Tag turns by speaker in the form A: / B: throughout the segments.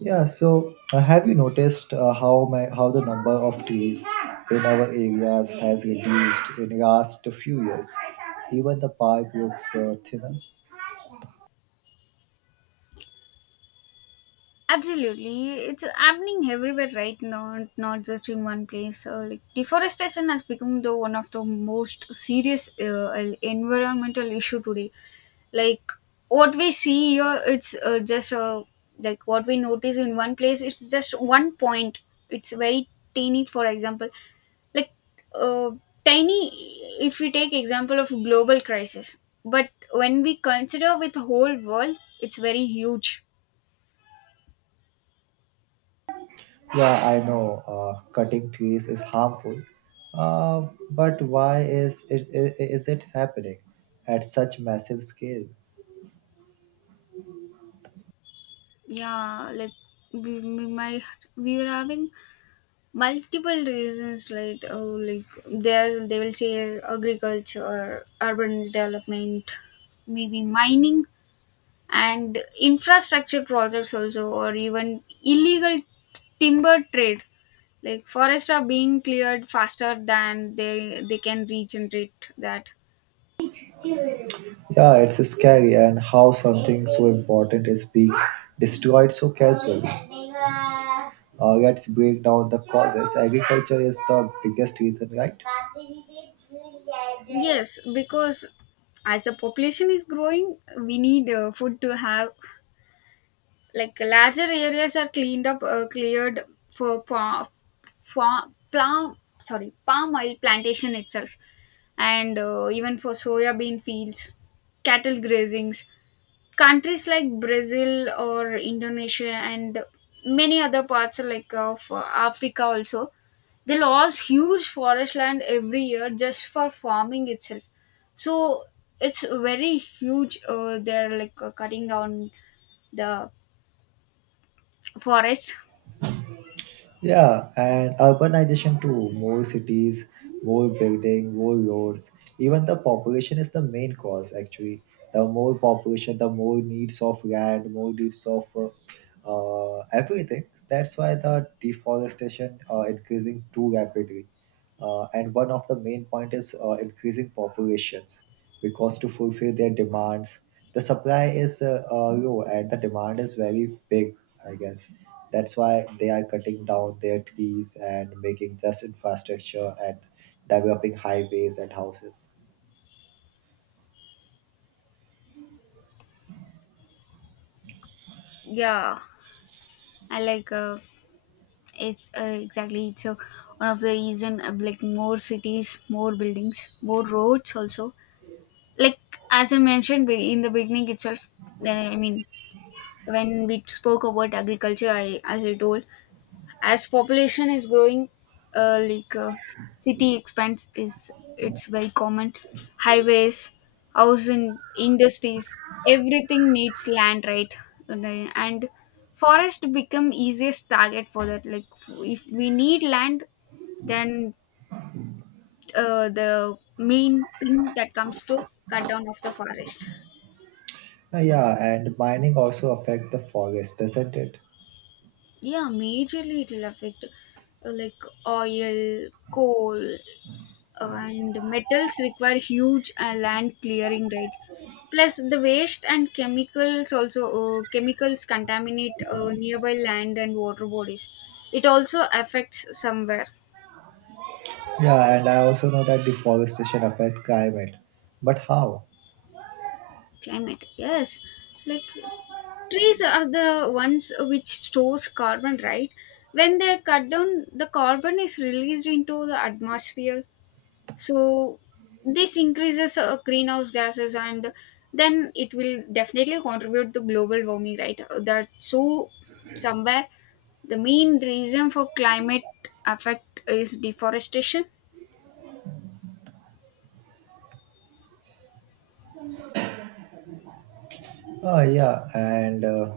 A: Yeah, so have you noticed how the number of trees in our areas has reduced in the last few years? Even the park looks thinner.
B: Absolutely, it's happening everywhere right now, not just in one place. So, like deforestation has become the one of the most serious environmental issue today. Like what we see here, it's just like what we notice in one place. It's just one point. It's very tiny. For example, like uh, tiny. If we take example of global crisis, but when we consider with whole world, it's very huge.
A: Yeah, I know cutting trees is harmful, but why is it happening at such massive scale?
B: Yeah, like we might we were having multiple reasons, right? Oh, like there they will say agriculture, urban development, maybe mining, and infrastructure projects also, or even illegal timber trade. Like forests are being cleared faster than they can regenerate that.
A: Yeah, it's scary and how something so important is being destroyed so casually. Let's break down the causes. Agriculture is the biggest reason, right?
B: Yes, because as the population is growing we need food to have, like larger areas are cleaned up, cleared for fa- pla- sorry, palm oil plantation itself, and even for soya bean fields, cattle grazings. Countries like Brazil or Indonesia and many other parts like of Africa also, they lost huge forest land every year just for farming itself. So it's very huge, they're cutting down the forest.
A: Yeah, and urbanization too. More cities, more building, more roads. Even the population is the main cause actually. The more population, the more needs of land, more needs of everything. That's why the deforestation increasing too rapidly and one of the main point is increasing populations because to fulfill their demands the supply is low and the demand is very big I guess that's why they are cutting down their trees and making just infrastructure and developing highways and houses.
B: Yeah, I like it's exactly, it's one of the reason of like more cities, more buildings, more roads also. Like as I mentioned in the beginning itself, then I mean when we spoke about agriculture, I as I told, as population is growing, uh, like uh, city expands is, it's very common. Highways, housing, industries, everything needs land, right? And forest become easiest target for that. Like if we need land, then the main thing that comes to cut down of the forest.
A: Yeah, and mining also affect the forest, doesn't it?
B: Yeah, majorly it will affect, like oil, coal, and metals require huge land clearing, right? Plus the waste and chemicals also, chemicals contaminate nearby land and water bodies. It also affects somewhere.
A: Yeah, and I also know that deforestation affect climate, but how?
B: Climate, yes. Like trees are the ones which stores carbon, right? When they are cut down, the carbon is released into the atmosphere. So this increases greenhouse gases, and then it will definitely contribute to global warming, right? That so somewhere the main reason for climate effect is deforestation.
A: Oh yeah, and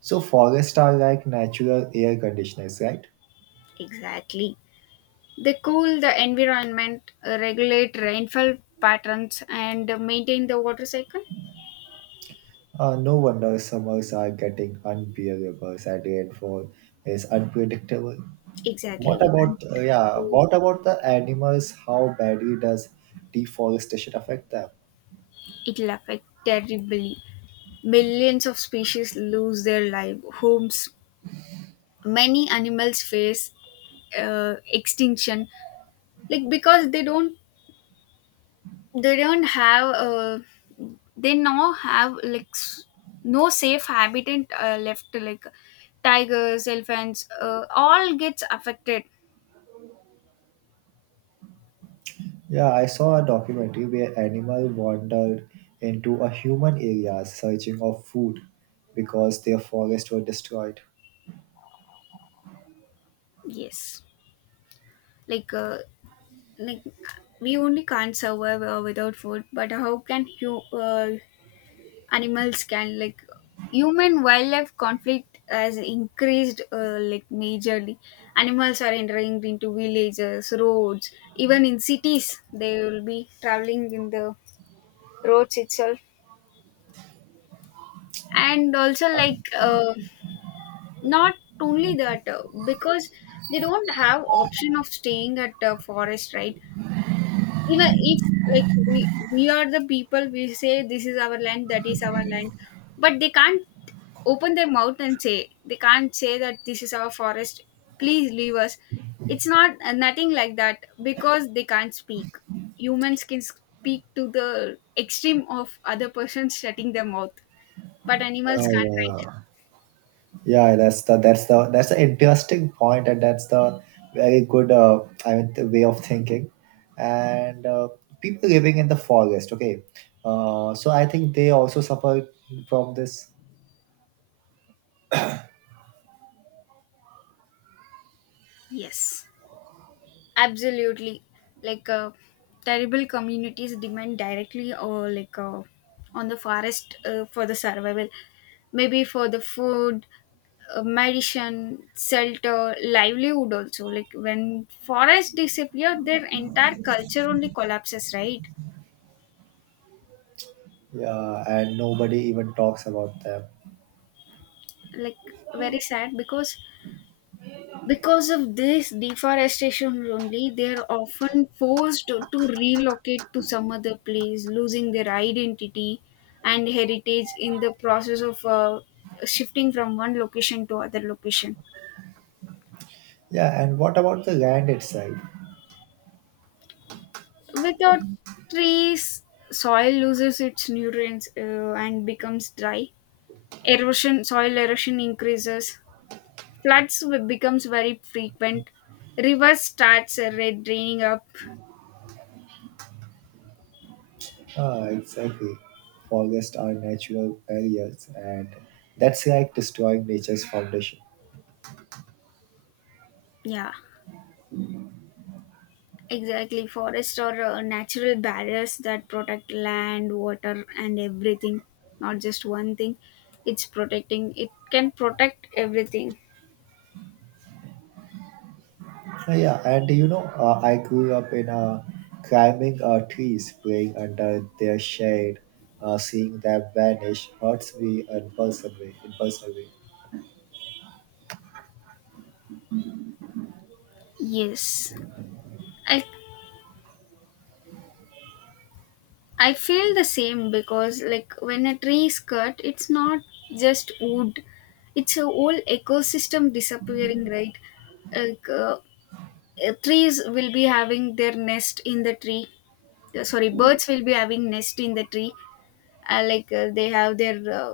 A: so forests are like natural air conditioners, right?
B: Exactly, they cool the environment, regulate rainfall patterns and maintain the water cycle.
A: No wonder summers are getting unbearable and rainfall is unpredictable.
B: Exactly,
A: What
B: we can't.
A: about yeah? What about the animals? How badly does deforestation affect them?
B: It'll affect terribly. Millions of species lose their live homes. Many animals face extinction, like because they don't have they now have like s- no safe habitat left, like tigers, elephants, all gets affected.
A: Yeah, I saw a documentary where animal wandered into a human area searching of food because their forests were destroyed.
B: Yes, like uh, like we only can't survive without food, but how can you, animals can, like human wildlife conflict has increased, like majorly. Animals are entering into villages, roads, even in cities they will be traveling in the roads itself. And also
A: Uh,
B: not only that, because they don't have option of staying at a forest, right? Even if like we are the people, we say this is our land, that is our land, but they can't open their mouth and say, they can't say that this is our forest, please leave us. It's not nothing like that, because they can't speak. Humans can speak to the extreme of other persons shutting their mouth, but animals can't, right?
A: yeah. Yeah, that's an interesting point, and that's the very good I mean the way of thinking. And people living in the forest, okay, so I think they also suffer from this.
B: Yes, absolutely. Like terrible communities depend directly or on the forest for the survival. Maybe for the food, medicine, shelter, livelihood also. Like when forests disappear, their entire culture only collapses, right?
A: Yeah, and nobody even talks about them.
B: Like very sad because of this deforestation only, they are often forced to relocate to some other place, losing their identity and heritage in the process of shifting from one location to other location.
A: Yeah, and what about the land itself?
B: Without trees, soil loses its nutrients and becomes dry. Erosion, soil erosion increases. Floods becomes very frequent. Rivers starts draining up.
A: Ah, exactly. Forests are natural barriers, and that's like destroying nature's foundation.
B: Yeah, exactly, forests are natural barriers that protect land, water, and everything. Not just one thing. It's protecting. It can protect everything.
A: Yeah, and you know, I grew up in climbing trees, playing under their shade, seeing them vanish hurts me impulsively. Impulsively,
B: Yes, I I feel the same, because like when a tree is cut, it's not just wood. It's a whole ecosystem disappearing, right? Like uh, Trees will be having their nest in the tree. Sorry, birds will be having nest in the tree. They have their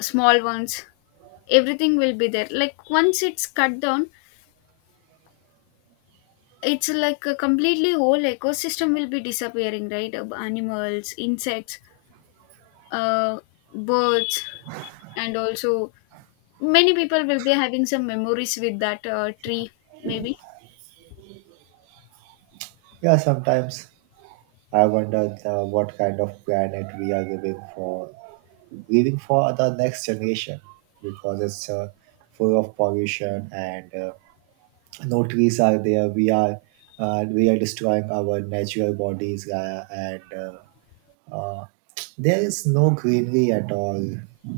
B: small ones, everything will be there, like once it's cut down, it's like a completely whole ecosystem will be disappearing, right? Animals, insects, uh, birds, and also many people will be having some memories with that tree, maybe.
A: yeah. Sometimes I wonder what kind of planet we are living for, living for the next generation, because it's full of pollution and no trees are there. We are destroying our natural bodies and. Uh, There is no greenery at all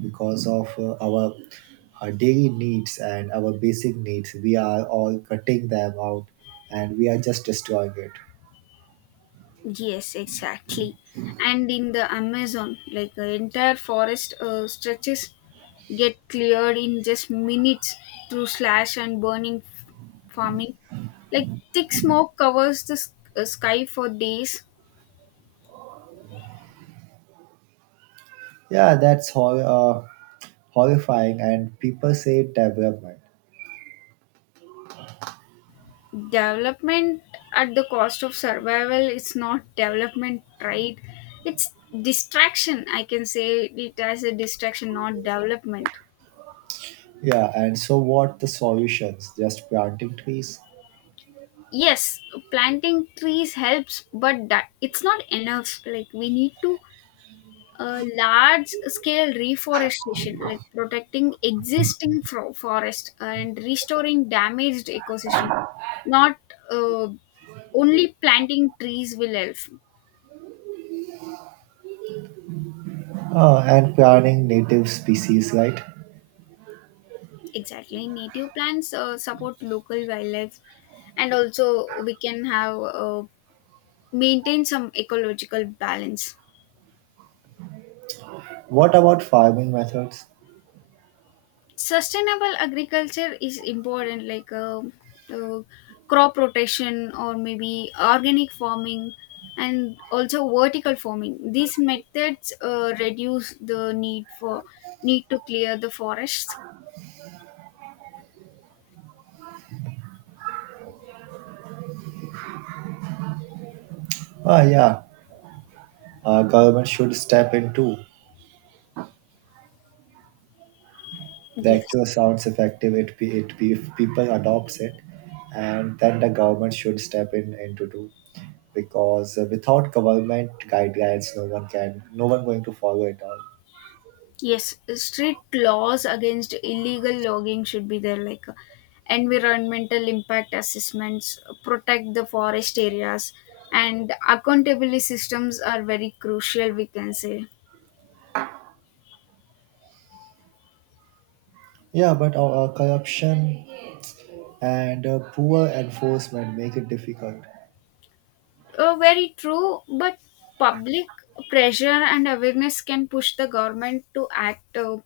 A: because of our daily needs and our basic needs. We are all cutting them out and we are just destroying it.
B: Yes, exactly. And in the Amazon, like the entire forest stretches get cleared in just minutes through slash and burning farming. Like thick smoke covers the sky for days.
A: Yeah, that's horrifying, and people say development.
B: Development at the cost of survival is not development, right? It's distraction. I can say it as a distraction, not development.
A: Yeah, and so what the solutions? Just planting trees.
B: Yes, planting trees helps, but that it's not enough. Like we need to a large scale reforestation, like protecting existing forest and restoring damaged ecosystem. Not uh, only planting trees will help.
A: And planting native species, right?
B: Exactly, native plants support local wildlife, and also we can have, maintain some ecological balance.
A: What about farming methods?
B: Sustainable agriculture is important, like uh, crop rotation or maybe organic farming, and also vertical farming. These methods reduce the need for, need to clear the forests.
A: Ah, yeah, government should step in too. The
B: Yes.
A: actual sounds effective if people adopts it, and then the government should step in into do because without government guidelines no one going to follow it all.
B: Yes, strict laws against illegal logging should be there, like environmental impact assessments, protect the forest areas, and accountability systems are very crucial, we can say.
A: Yeah, but corruption and poor enforcement make it difficult.
B: Very true, but public pressure and awareness can push the government to act,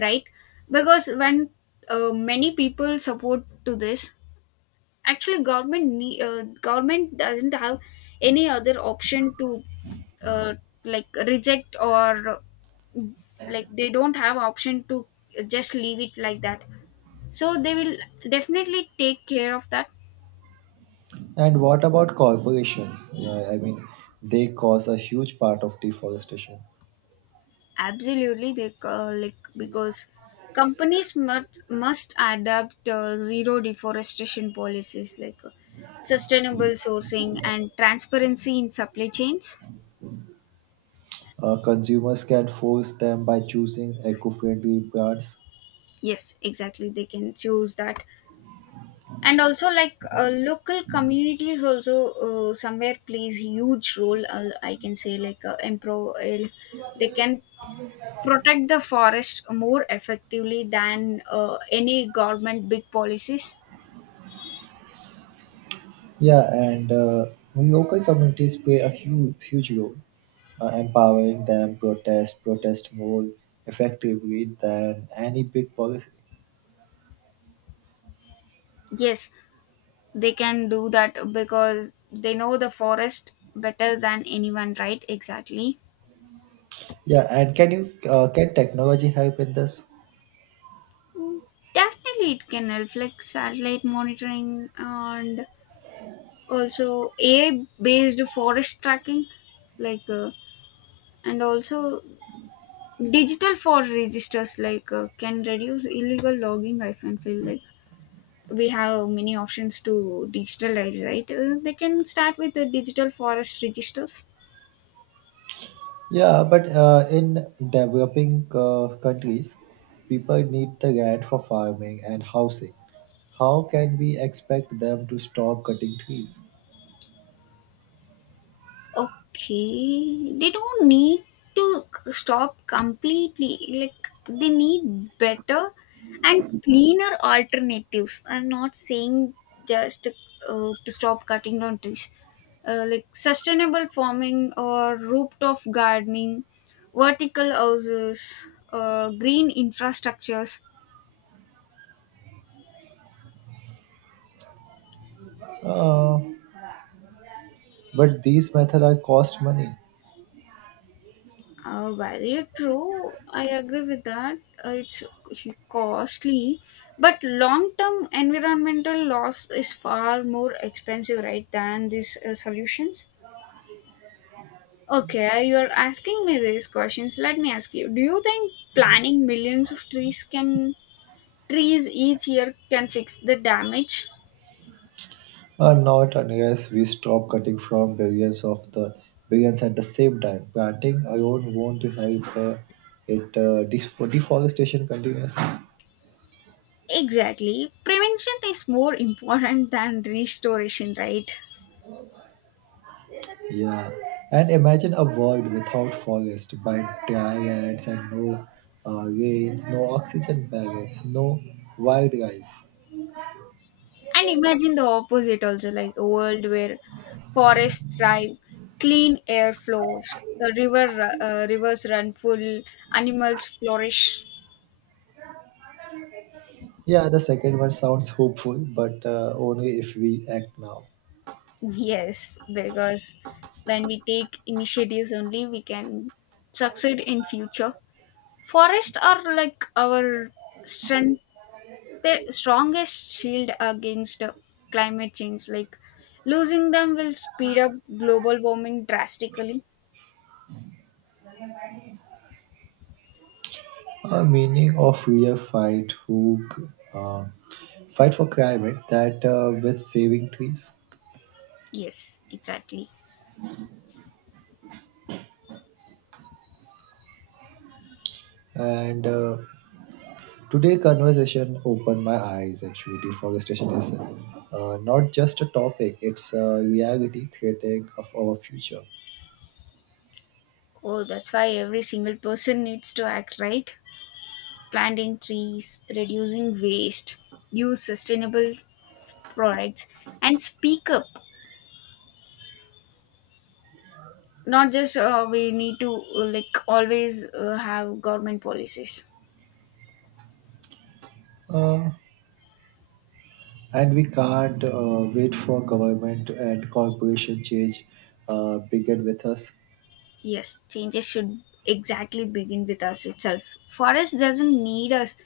B: right? Because when many people support to this, actually government government doesn't have any other option to uh, like reject or like they don't have option to just leave it like that. So they will definitely take care of that.
A: And what about corporations? Yeah, I mean they cause a huge part of deforestation.
B: Absolutely, they like because companies must adapt zero deforestation policies, like sustainable sourcing and transparency in supply chains.
A: Consumers can force them by choosing eco-friendly brands.
B: Yes, exactly. They can choose that, and also local communities also somewhere plays huge role. I can say they can protect the forest more effectively than any government big policies.
A: Yeah, and local communities play a huge, huge role, empowering them protest, protest more effectively than any big policy.
B: Yes, they can do that because they know the forest better than anyone, right? Exactly.
A: Yeah, and can you can technology help in this?
B: Mm, definitely it can help, like satellite monitoring and also AI based forest tracking, like uh, and also digital forest registers can reduce illegal logging. I can feel like we have many options to digitalize, right? They can start with the digital forest registers.
A: Yeah, but in developing countries, people need the land for farming and housing. How can we expect them to stop cutting trees?
B: Okay, they don't need to stop completely. Like they need better and cleaner alternatives. I'm not saying just to stop cutting down trees. Like sustainable farming or rooftop gardening, vertical houses, green infrastructures.
A: Uh, but these methods are cost money.
B: Very true. I agree with that. It's costly, but long-term environmental loss is far more expensive, right, than these solutions. Okay, you are asking me these questions. Let me ask you: do you think planting millions of trees can, trees each year can fix the damage?
A: Not unless we stop cutting from billions of the billions at the same time. Planting alone won't help deforestation continues.
B: Exactly. Prevention is more important than restoration, right?
A: Yeah, and imagine a world without forest, by dry lands and no rains, no oxygen balance, no wildlife.
B: And imagine the opposite also, like a world where forests thrive, clean air flows, the river rivers run full, animals flourish.
A: Yeah, the second one sounds hopeful, but only if we act now.
B: Yes, because when we take initiatives only, we can succeed in future. Forests are like our strength, the strongest shield against climate change. Like losing them will speed up global warming drastically.
A: A meaning of real fight who uh, fight for climate that with saving trees.
B: Yes, exactly.
A: And today conversation opened my eyes actually deforestation is not just a topic, it's a reality threatening of our future.
B: Oh, that's why every single person needs to act, right. Planting trees, reducing waste, use sustainable products, and speak up. Not just, we need to like always have government policies.
A: uh, and we can't wait for government and corporation change, begin with us.
B: Yes, changes should exactly begin with us itself. Forest doesn't need us.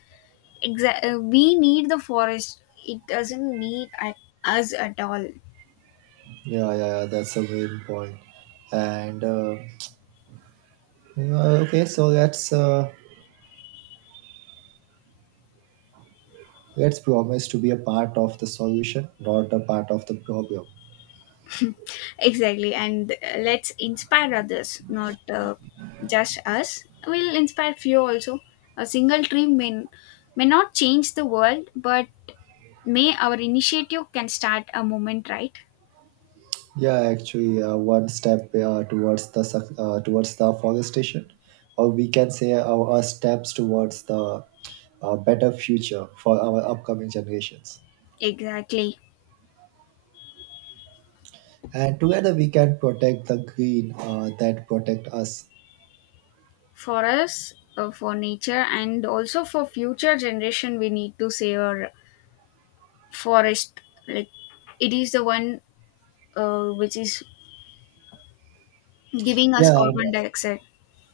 B: We need the forest. It doesn't need us at all.
A: Yeah, yeah, yeah, that's a main point. And okay, so that's let's promise to be a part of the solution, not a part of the problem.
B: Exactly, and let's inspire others, not just us. We'll inspire few also. A single tree may not change the world, but may our initiative can start a movement, right?
A: Yeah, actually, one step towards the forestation, or we can say our steps towards the better future for our upcoming generations.
B: Exactly.
A: And together, we can protect the green that protect us.
B: For us, for nature, and also for future generation, we need to save our forest. Like it is the one which is giving us
A: Yeah, and
B: carbon dioxide.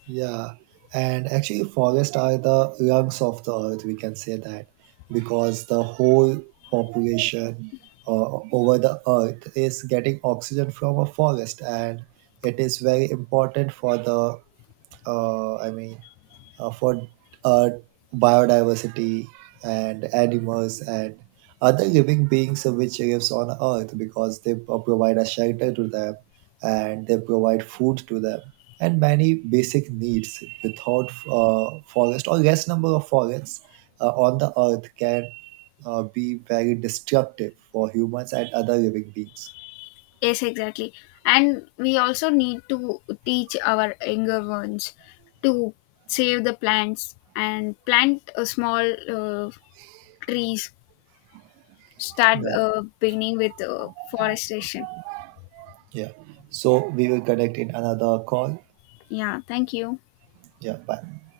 A: Yeah, and actually, forests are the lungs of the earth. We can say that because the whole population over the earth is getting oxygen from a forest, and it is very important for the I mean, for uh, biodiversity and animals and other living beings which lives on Earth because they provide a shelter to them and they provide food to them and many basic needs without forest or less number of forests on the Earth can be very destructive for humans and other living beings.
B: Yes, exactly. And we also need to teach our younger ones to save the plants and plant a small uh, trees. Start
A: Yeah,
B: beginning with forestation.
A: yeah. So we will connect in another call.
B: Yeah, thank you.
A: Yeah, bye.